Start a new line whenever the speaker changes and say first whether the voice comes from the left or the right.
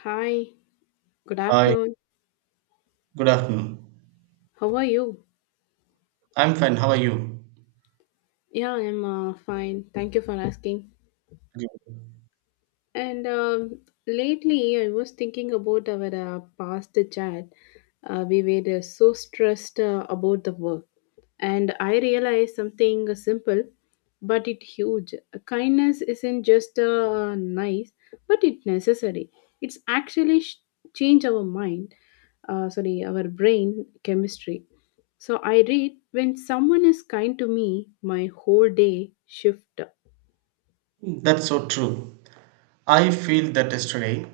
left: Hi, good
right: Hi,
left: afternoon.
right: good afternoon.
left: How are you?
right: I'm fine. How are you?
left: Yeah, I'm fine. Thank you for asking. And Lately, I was thinking about our past chat. We were so stressed about the work. And I realized something simple, but it huge. Kindness isn't just nice, but it necessary. It's actually change our mind, sorry, our brain chemistry. So I read when someone is kind to me, my whole day shift.
right: Good. That's so true. I feel that yesterday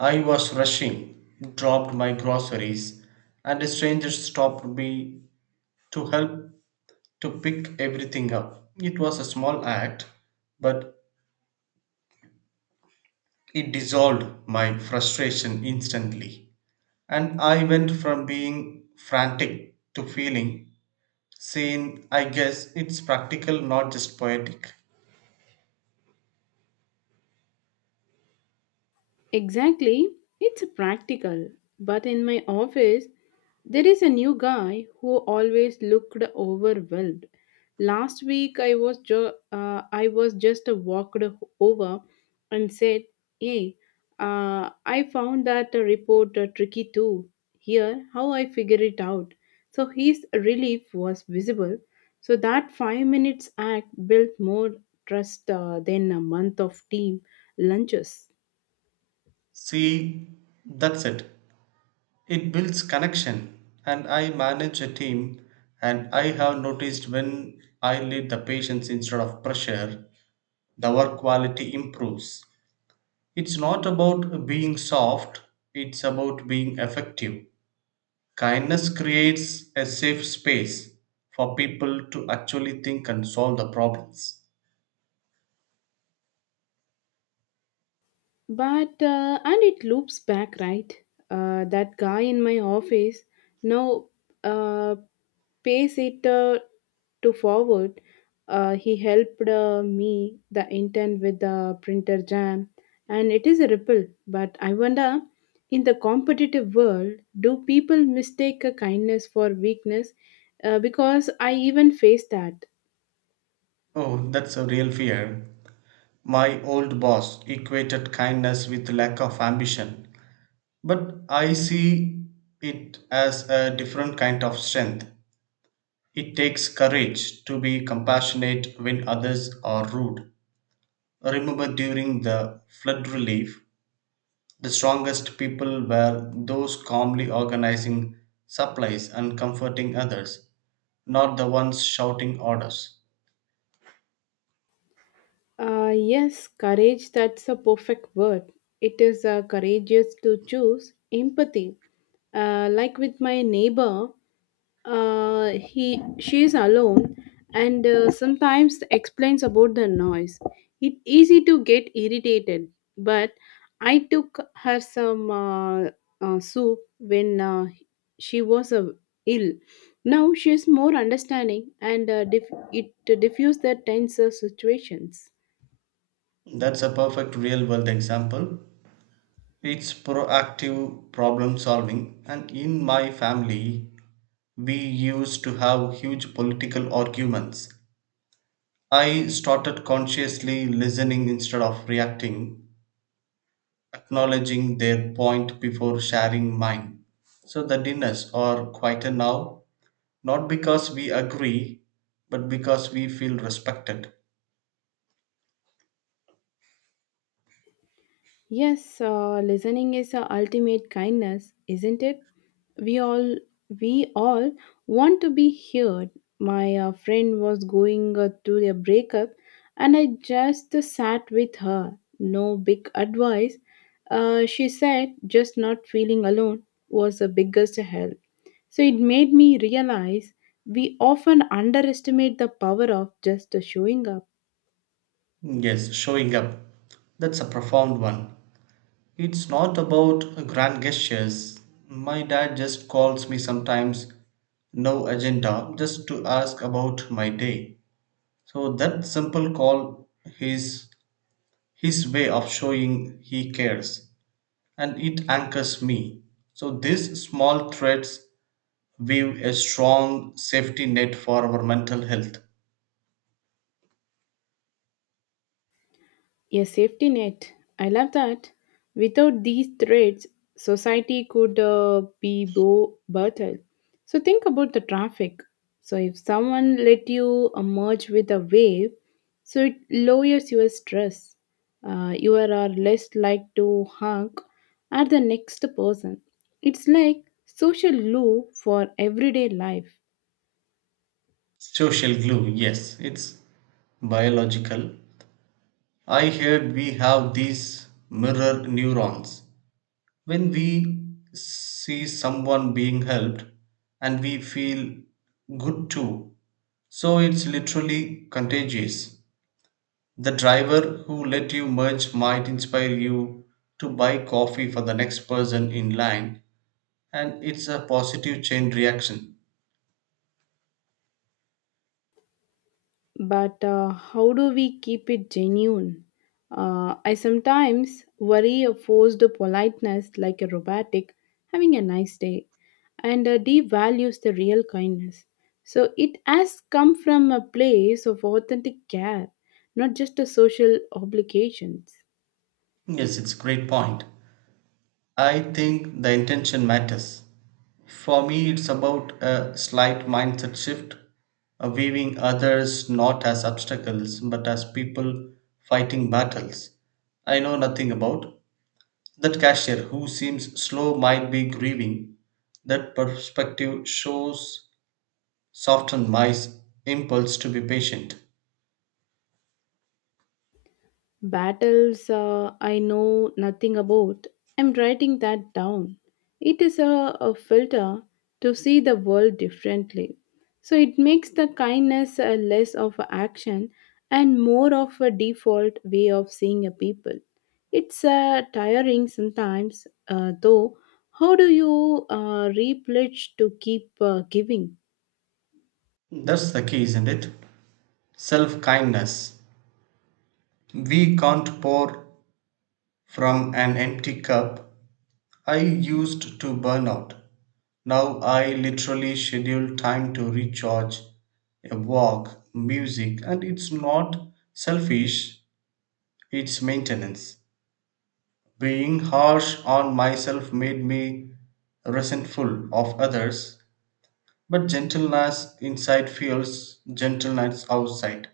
right: I was rushing, dropped my groceries, and a stranger stopped me to help to pick everything up. It was a small act, but it dissolved my frustration instantly. And I went from being frantic to feeling seen. I guess it's practical, not just poetic.
left: Exactly, it's practical. But in my office, there is a new guy who always looked overwhelmed. Last week, I was I was just walked over and said, "Hey, I found that report tricky too. Here, how I figure it out." So his relief was visible. So that 5 minute act built more trust than a month of team lunches.
right: See, that's it. It builds connection, and I manage a team, and I have noticed when I lead the patients instead of pressure, the work quality improves. It's not about being soft, it's about being effective. Kindness creates a safe space for people to actually think and solve the problems.
left: But and it loops back, right? That guy in my office now uh, pays it to forward. He helped me the intern with the printer jam, and it is a ripple. But I wonder, in the competitive world, do people mistake a kindness for weakness? Because I even face that.
right: Oh, that's a real fear. My old boss equated kindness with lack of ambition. But I see it as a different kind of strength. It takes courage to be compassionate when others are rude. Remember during the flood relief, the strongest people were those calmly organizing supplies and comforting others, not the ones shouting orders.
left: Yes, courage, that's a perfect word. It is courageous to choose empathy. Like with my neighbor, he she is alone and sometimes explains about the noise. It's easy to get irritated, but I took her some soup when she was ill. Now she is more understanding and it diffused the tense situations.
right: That's a perfect real world example. It's proactive problem solving, and in my family, we used to have huge political arguments. I started consciously listening instead of reacting, acknowledging their point before sharing mine. So the dinners are quieter now, not because we agree, but because we feel respected.
left: Yes, listening is the ultimate kindness, isn't it? We all we all want to be heard. My friend was going through a breakup, and I just sat with her. No big advice. She said just not feeling alone was the biggest help. So it made me realize we often underestimate the power of just showing up.
right: Yes, showing up. That's a profound one. It's not about grand gestures. My dad just calls me sometimes, no agenda, just to ask about my day. So that simple call is his way of showing he cares and it anchors me. So these small threads weave a strong safety net for our mental health.
left: A safety net. I love that. Without these threads, society could be bo- brutal. So think about the traffic. So if someone let you merge with a wave, so it lowers your stress. You are less like to honk at the next person. It's like social glue for everyday life.
right: Social glue, yes, it's biological. I heard we have these mirror neurons. When we see someone being helped and we feel good too, so it's literally contagious. The driver who let you merge might inspire you to buy coffee for the next person in line, and it's a positive chain reaction.
left: But how do we keep it genuine? I sometimes worry a forced politeness like a robotic having a nice day and devalues the real kindness. So it has come from a place of authentic care, not just a social obligations.
right: Yes, it's a great point. I think the intention matters. For me, it's about a slight mindset shift, viewing others not as obstacles but as people fighting battles I know nothing about. That cashier who seems slow might be grieving. That perspective shows soften my impulse to be patient.
left: Battles I know nothing about. I'm writing that down. It is a filter to see the world differently. So it makes the kindness less of a action and more of a default way of seeing a people. It's tiring sometimes, though. How do you replenish to keep giving?
right: That's the key, isn't it? Self kindness. We can't pour from an empty cup. I used to burn out. Now I literally schedule time to recharge, a walk, music, and it's not selfish, it's maintenance. Being harsh on myself made me resentful of others. But gentleness inside feels gentleness outside.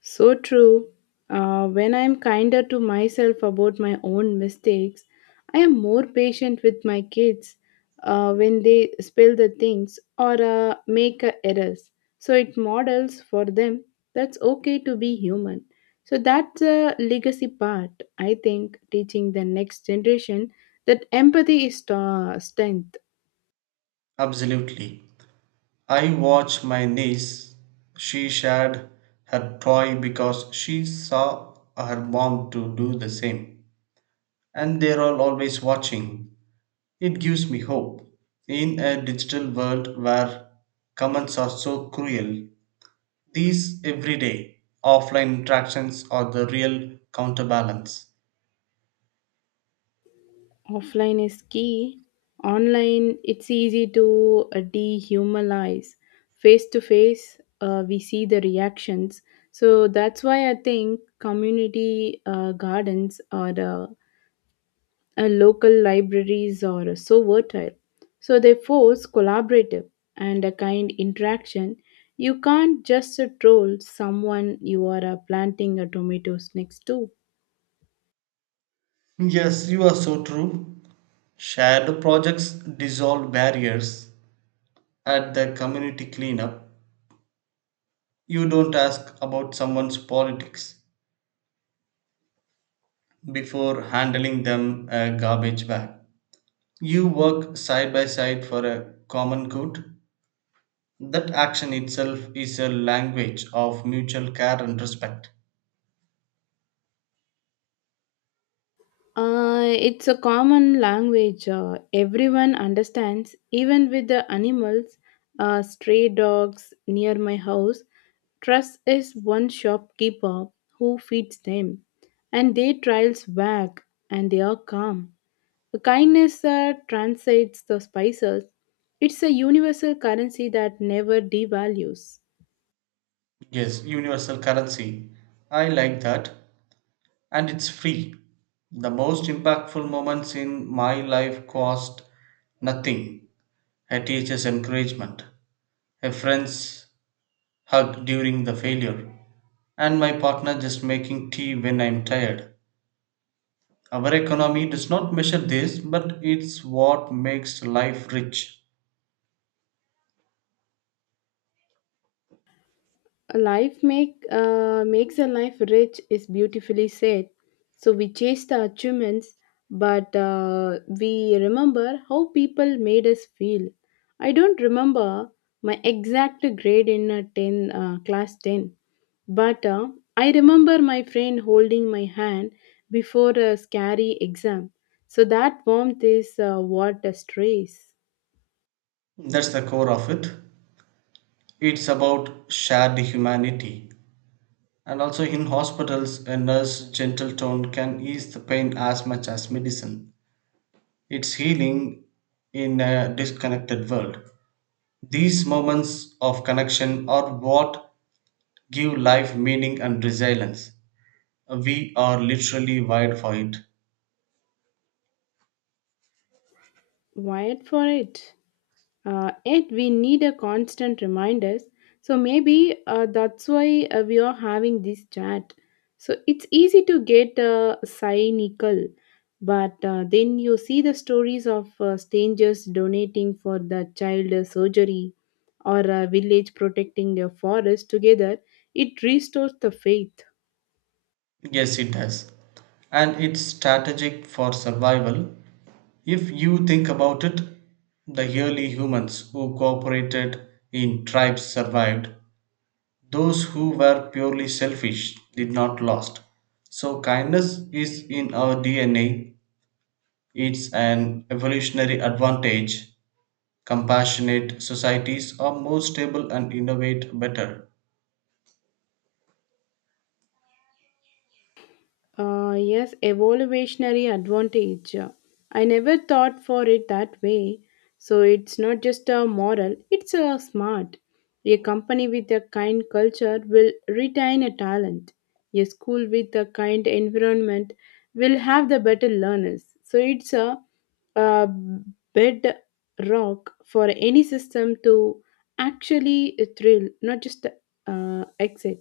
left: So true. When I am kinder to myself about my own mistakes, I am more patient with my kids when they spill the things or make errors. So it models for them that's okay to be human. So that's a legacy part, I think, teaching the next generation that empathy is strength.
right: Absolutely. I watch my niece. She shared her toy because she saw her mom to do the same. And they're all always watching. It gives me hope. In a digital world where comments are so cruel, these everyday offline interactions are the real counterbalance.
left: Offline is key. Online it's easy to dehumanize. Face to face we see the reactions. So that's why I think community gardens or local libraries are so fertile. So they force collaborative and a kind interaction. You can't just troll someone you are planting tomatoes next to.
right: Yes, you are so true. Shared projects dissolve barriers at the community cleanup. You don't ask about someone's politics before handling them a garbage bag. You work side by side for a common good. That action itself is a language of mutual care and respect.
left: It's a common language everyone understands, even with the animals. Stray dogs near my house. Trust is one shopkeeper who feeds them, and their trials wag and they are calm. The kindness transcends the spices. It's a universal currency that never devalues.
right: Yes, universal currency. I like that. And it's free. The most impactful moments in my life cost nothing. A teacher's encouragement, a friend's hug during the failure, and my partner just making tea when I'm tired. Our economy does not measure this, but it's what makes life rich.
left: A life makes a life rich is beautifully said. So we chase the achievements, but we remember how people made us feel. I don't remember my exact grade in a ten class ten, but I remember my friend holding my hand before a scary exam. So that warmth is what strays.
right: That's the core of it. It's about shared humanity. And also in hospitals, a nurse's gentle tone can ease the pain as much as medicine. It's healing in a disconnected world. These moments of connection are what give life meaning and resilience. We are literally wired for it.
left: Wired for it. Yet we need a constant reminders. So maybe that's why we are having this chat. So it's easy to get cynical, but then you see the stories of strangers donating for the child surgery or a village protecting a forest together. It restores the faith.
right: Yes, it does. And it's strategic for survival. If you think about it, the early humans who cooperated in tribes survived. Those who were purely selfish did not last. So kindness is in our DNA. It's an evolutionary advantage. Compassionate societies are more stable and innovate better.
left: Yes, evolutionary advantage. I never thought for it that way. So it's not just a moral, it's a smart. A company with a kind culture will retain a talent. A school with a kind environment will have the better learners. So it's a bedrock for any system to actually thrill, not just excel.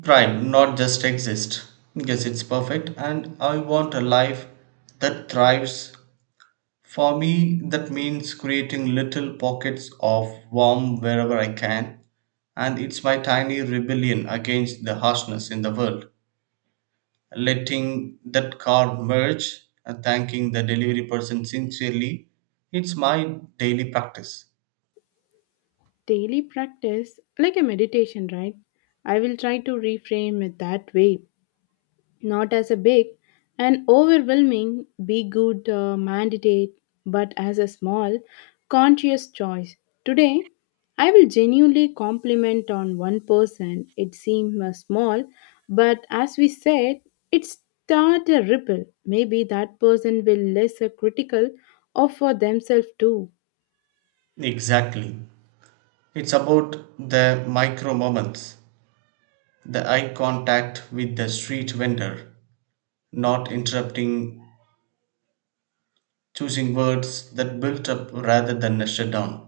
right: Right, not just exist. Yes, it's perfect. And I want a life that thrives. For me, that means creating little pockets of warmth wherever I can. And it's my tiny rebellion against the harshness in the world. Letting that car merge and thanking the delivery person sincerely, it's my daily practice.
left: Daily practice like a meditation, right? I will try to reframe it that way, not as a big and overwhelming be good mandate, but as a small conscious choice. Today, I will genuinely compliment on one person. It seemed small, but as we said, it start a ripple. Maybe that person will less critical of for themselves too.
right: Exactly. It's about the micro moments, the eye contact with the street vendor, not interrupting, choosing words that built up rather than shut down.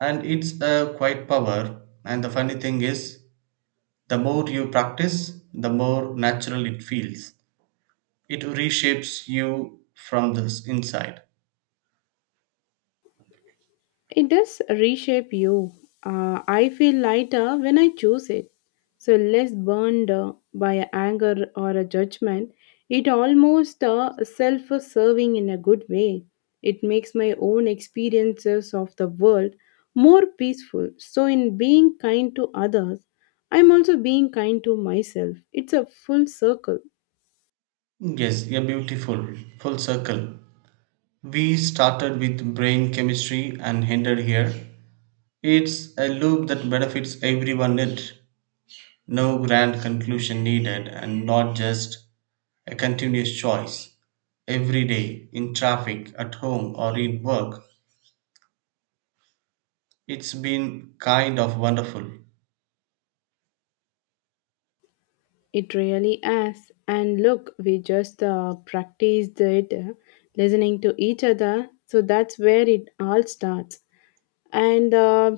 right: And it's a quiet power. And the funny thing is, the more you practice, the more natural it feels. It reshapes you from the inside.
left: It does reshape you. I feel lighter when I choose it. So less burned by anger or a judgment. It almost self serving in a good way. It makes my own experiences of the world more peaceful. So, in being kind to others, I'm also being kind to myself. It's a full circle.
right: Yes, a beautiful full circle. We started with brain chemistry and ended here. It's a loop that benefits everyone in it. No grand conclusion needed, and not just a continuous choice. Every day, in traffic, at home, or in work, it's been kind of wonderful.
left: It really is. And look, we just practiced it, listening to each other. So that's where it all starts. And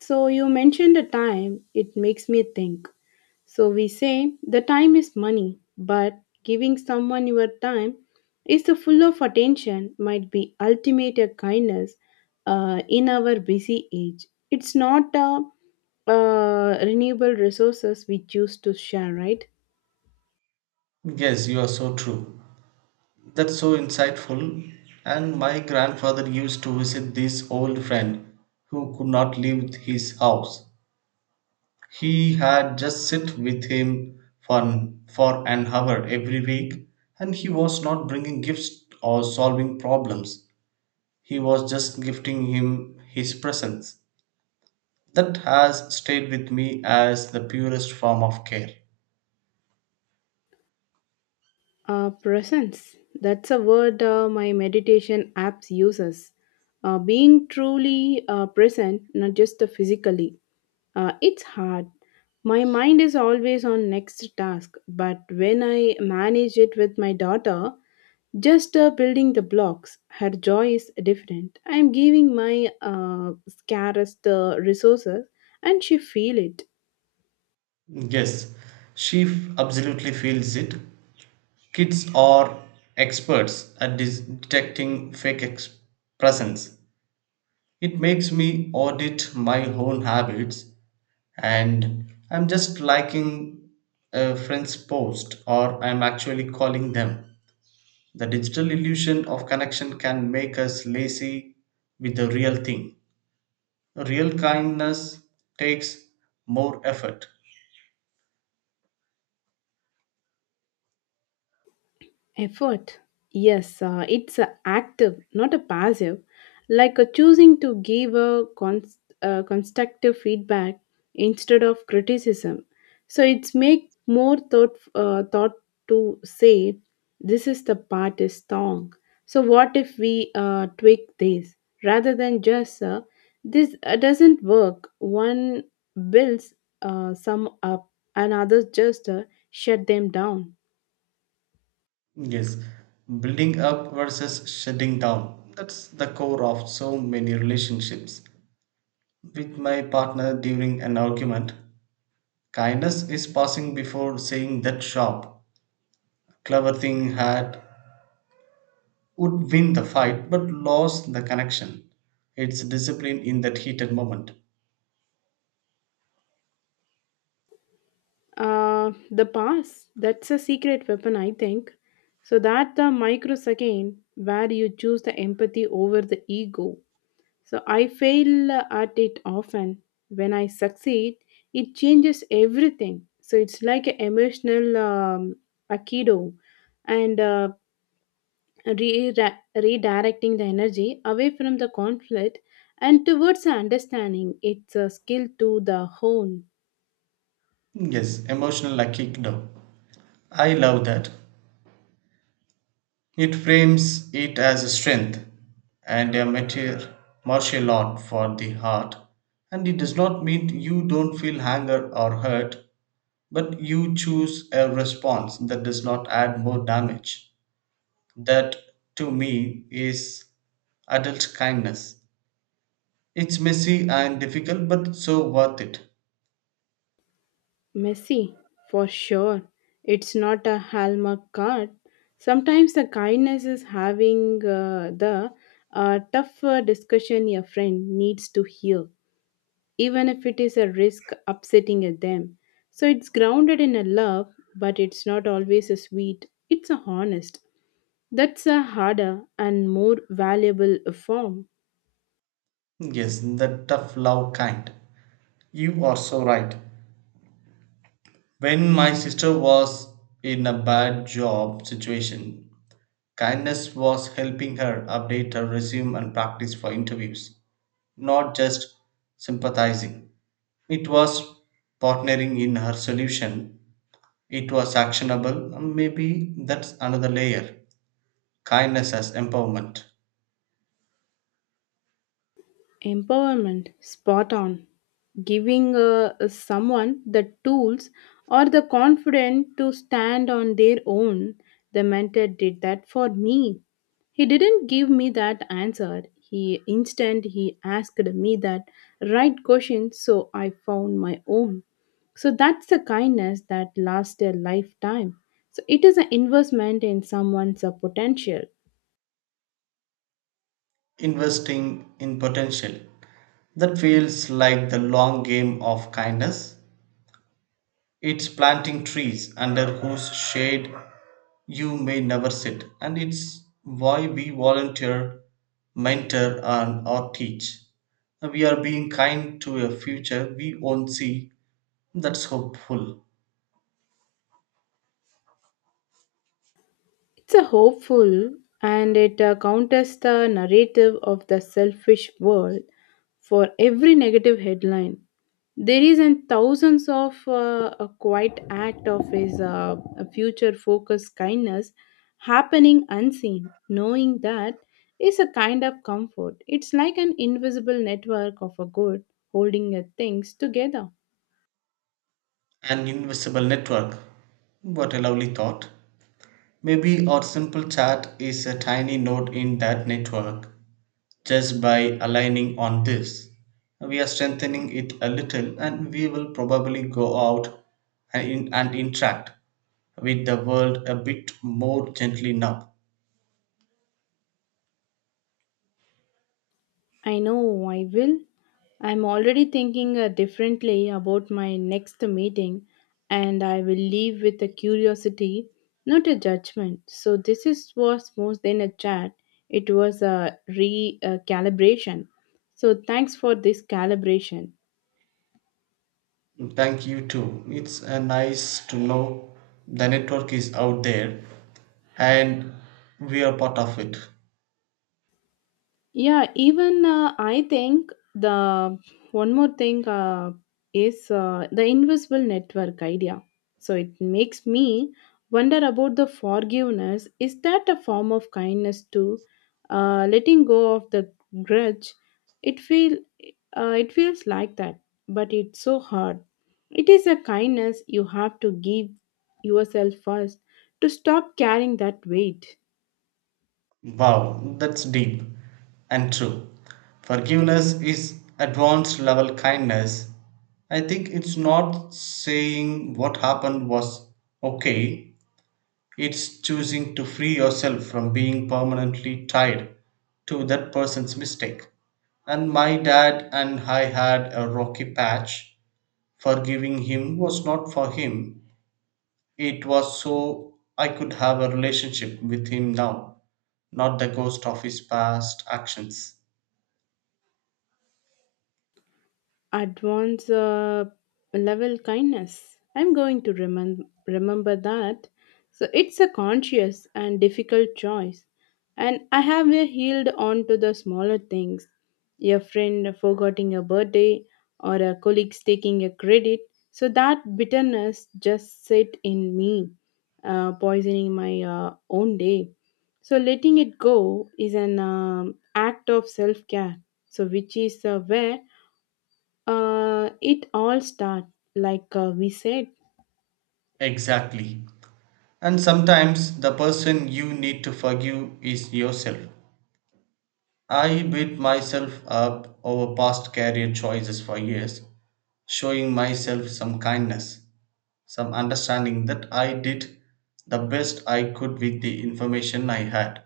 left: so you mentioned the time, it makes me think. So we say the time is money, but giving someone your time is the full of attention might be ultimate kindness in our busy age. It's not renewable resources we choose to share, right?
right: Yes, you are so true. That's so insightful. And my grandfather used to visit this old friend who could not leave his house. He had just sit with him for an hour every week, and he was not bringing gifts or solving problems. He was just gifting him his presence. That has stayed with me as the purest form of care.
left: Presence. That's a word my meditation apps uses. Being truly present, not just physically. It's hard. My mind is always on next task, but when I manage it with my daughter, just building the blocks, her joy is different. I'm giving my scarcest resources, and she feel it.
right: Yes, absolutely feels it. Kids are experts at detecting fake presence. It makes me audit my own habits, and I'm just liking a friend's post, or I'm actually calling them. The digital illusion of connection can make us lazy with the real thing. Real kindness takes more effort.
left: Effort. Yes, it's a active, not a passive. Like a choosing to give a constructive feedback instead of criticism. So it's make more thought to say this is the part is wrong. So what if we tweak this rather than just this doesn't work. One builds some up, and others just shut them down.
right: Yes, building up versus shutting down. That's the core of so many relationships. With my partner during an argument, kindness is passing before saying that sharp, clever thing had would win the fight but lost the connection. It's discipline in that heated moment.
left: The pass, that's a secret weapon, I think. So that the microsecond where you choose the empathy over the ego. So I fail at it often. When I succeed, it changes everything. So it's like an emotional akido and re- redirecting the energy away from the conflict and towards the understanding. It's a skill to the hone.
right: Yes, emotional aikido. I love that. It frames it as a strength and a martial art for the heart. And it does not mean you don't feel anger or hurt, but you choose a response that does not add more damage. That, to me, is adult kindness. It's messy and difficult, but so worth it.
left: Messy, for sure. It's not a hallmark card. Sometimes the kindness is having the tough discussion your friend needs to hear, even if it is a risk upsetting at them. So it's grounded in a love, but it's not always a sweet. It's a honest. That's a harder and more valuable form.
right: Yes, the tough love kind. You are so right. When my sister was in a bad job situation, kindness was helping her update her resume and practice for interviews, not just sympathizing. It was partnering in her solution, it was actionable, and maybe that's another layer, kindness as empowerment,
left: Empowerment, spot on. Giving someone the tools or the confidence to stand on their own. The mentor did that for me. He didn't give me that answer. He instant he asked me that right question, so I found my own. So that's the kindness that lasts a lifetime. So it is an investment in someone's potential.
right: investing in potential. That feels like the long game of kindness. It's planting trees under whose shade you may never sit, and it's why we volunteer, mentor, and or teach. We are being kind to a future we won't see. That's hopeful.
left: It's a hopeful and it counters the narrative of the selfish world for every negative headline. There is an thousands of a quiet act of his future focused kindness happening unseen. Knowing that is a kind of comfort. It's like an invisible network of a good holding things together.
right: An invisible network. What a lovely thought. Maybe our simple chat is a tiny node in that network. Just by aligning on this, we are strengthening it a little, and we will probably go out and interact with the world a bit more gently now.
left: I know I will. I'm already thinking differently about my next meeting, and I will leave with a curiosity, not a judgment. So, was more than a chat, it was a recalibration. Calibration. So, thanks for this calibration.
right: Thank you too. It's nice to know the network is out there and we are part of it.
left: Yeah, even I think the one more thing is the invisible network idea. So it makes me wonder about the forgiveness. Is that a form of kindness too? Letting go of the grudge. It feel it feels like that, but it's so hard. It is a kindness you have to give yourself first to stop carrying that weight.
right: Wow, that's deep and true. Forgiveness is advanced level kindness. I think it's not saying what happened was okay, it's choosing to free yourself from being permanently tied to that person's mistake. And my dad and I had a rocky patch. Forgiving him was not for him, it was so I could have a relationship with him now, not the ghost of his past actions.
left: Advance level kindness. I'm going to remember that. So it's a conscious and difficult choice. And I have healed on to the smaller things. Your friend forgetting a birthday or a colleague's taking a credit. So that bitterness just sit in me, poisoning my own day. So letting it go is an act of self-care. So which is where it all start like we said.
right: Exactly. And sometimes the person you need to forgive is yourself. I beat myself up over past career choices for years, showing myself some kindness, some understanding that I did the best I could with the information I had.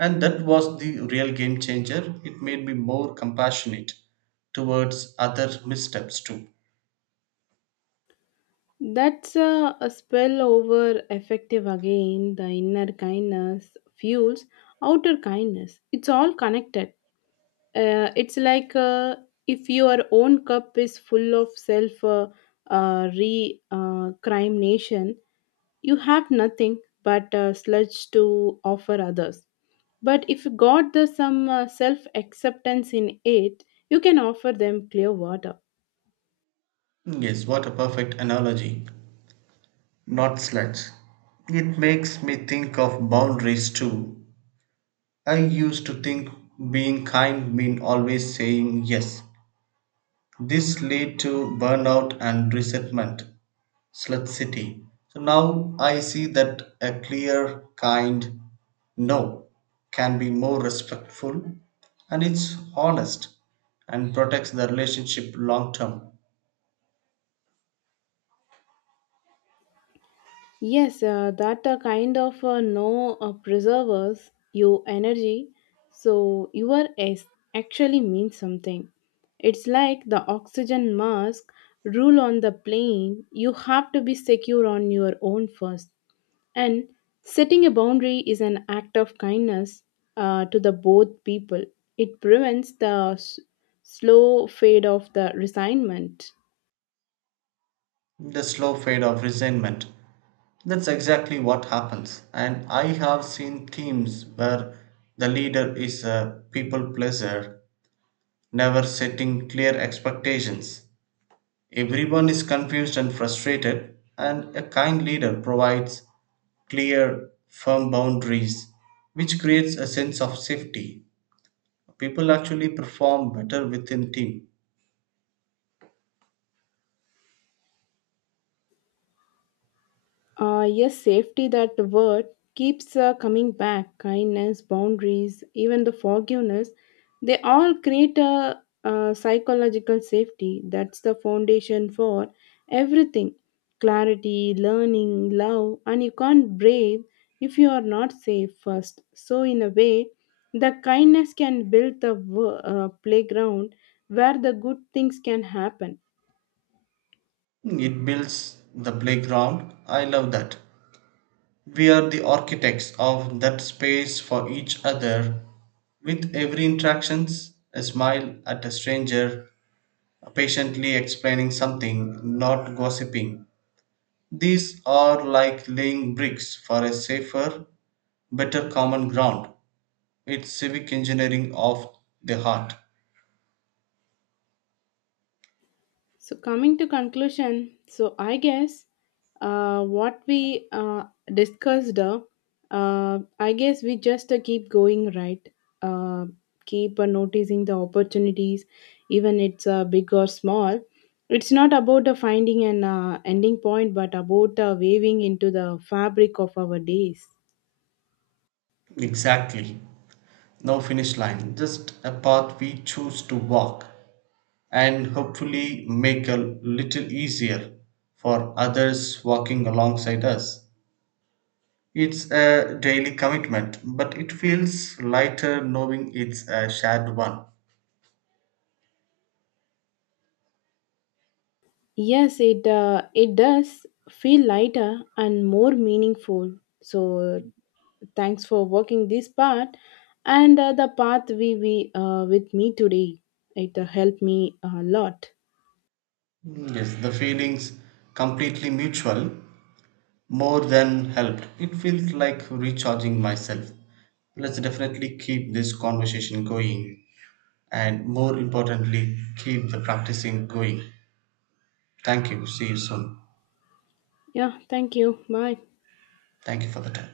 right: And that was the real game changer. It made me more compassionate towards other missteps too.
left: That's a spell over effective again. The inner kindness fuels outer kindness. It's all connected. It's like if your own cup is full of self re crime nation, you have nothing but sludge to offer others. But if you got the some self acceptance in it, you can offer them clear water.
right: Yes, what a perfect analogy. Not sludge. It makes me think of boundaries too. I used to think being kind mean always saying yes. This led to burnout and resentment. Slut City. So now I see that a clear, kind no can be more respectful and it's honest and protects the relationship long term.
left: Yes, that kind of no preservers your energy, so you are actually means something. It's like the oxygen mask rule on the plane. You have to be secure on your own first, and setting a boundary is an act of kindness to the both people. It prevents the slow fade of the resignment.
right: The slow fade of resentment. That's exactly what happens. And I have seen teams where the leader is a people pleaser, never setting clear expectations. Everyone is confused and frustrated, and a kind leader provides clear, firm boundaries, which creates a sense of safety. People actually perform better within team.
left: Yes, safety, that word keeps coming back. Kindness, boundaries, even the forgiveness, they all create a psychological safety. That's the foundation for everything clarity, learning, love. And you can't brave if you are not safe first. So, in a way, the kindness can build the playground where the good things can happen.
right: It builds the playground. I love that. We are the architects of that space for each other. With every interactions, a smile at a stranger, patiently explaining something, not gossiping. These are like laying bricks for a safer, better common ground. It's civic engineering of the heart.
left: So coming to conclusion, so I guess uh, what we uh, discussed, uh, I guess we just keep going right, uh, keep noticing the opportunities, even it's big or small. It's not about finding an ending point, but about weaving into the fabric of our days.
right: Exactly. No finish line, just a path we choose to walk and hopefully make a little easier for others walking alongside us. It's a daily commitment, but it feels lighter knowing it's a shared one.
left: Yes, it it does feel lighter and more meaningful. So thanks for walking this part and the path we with me today. It helped me a lot.
right: Mm. Yes, the feeling's completely mutual. More than helped. It feels like recharging myself. Let's definitely keep this conversation going and, more importantly, keep the practicing going. Thank you. See you soon.
left: Yeah, thank you. Bye.
right: Thank you for the time.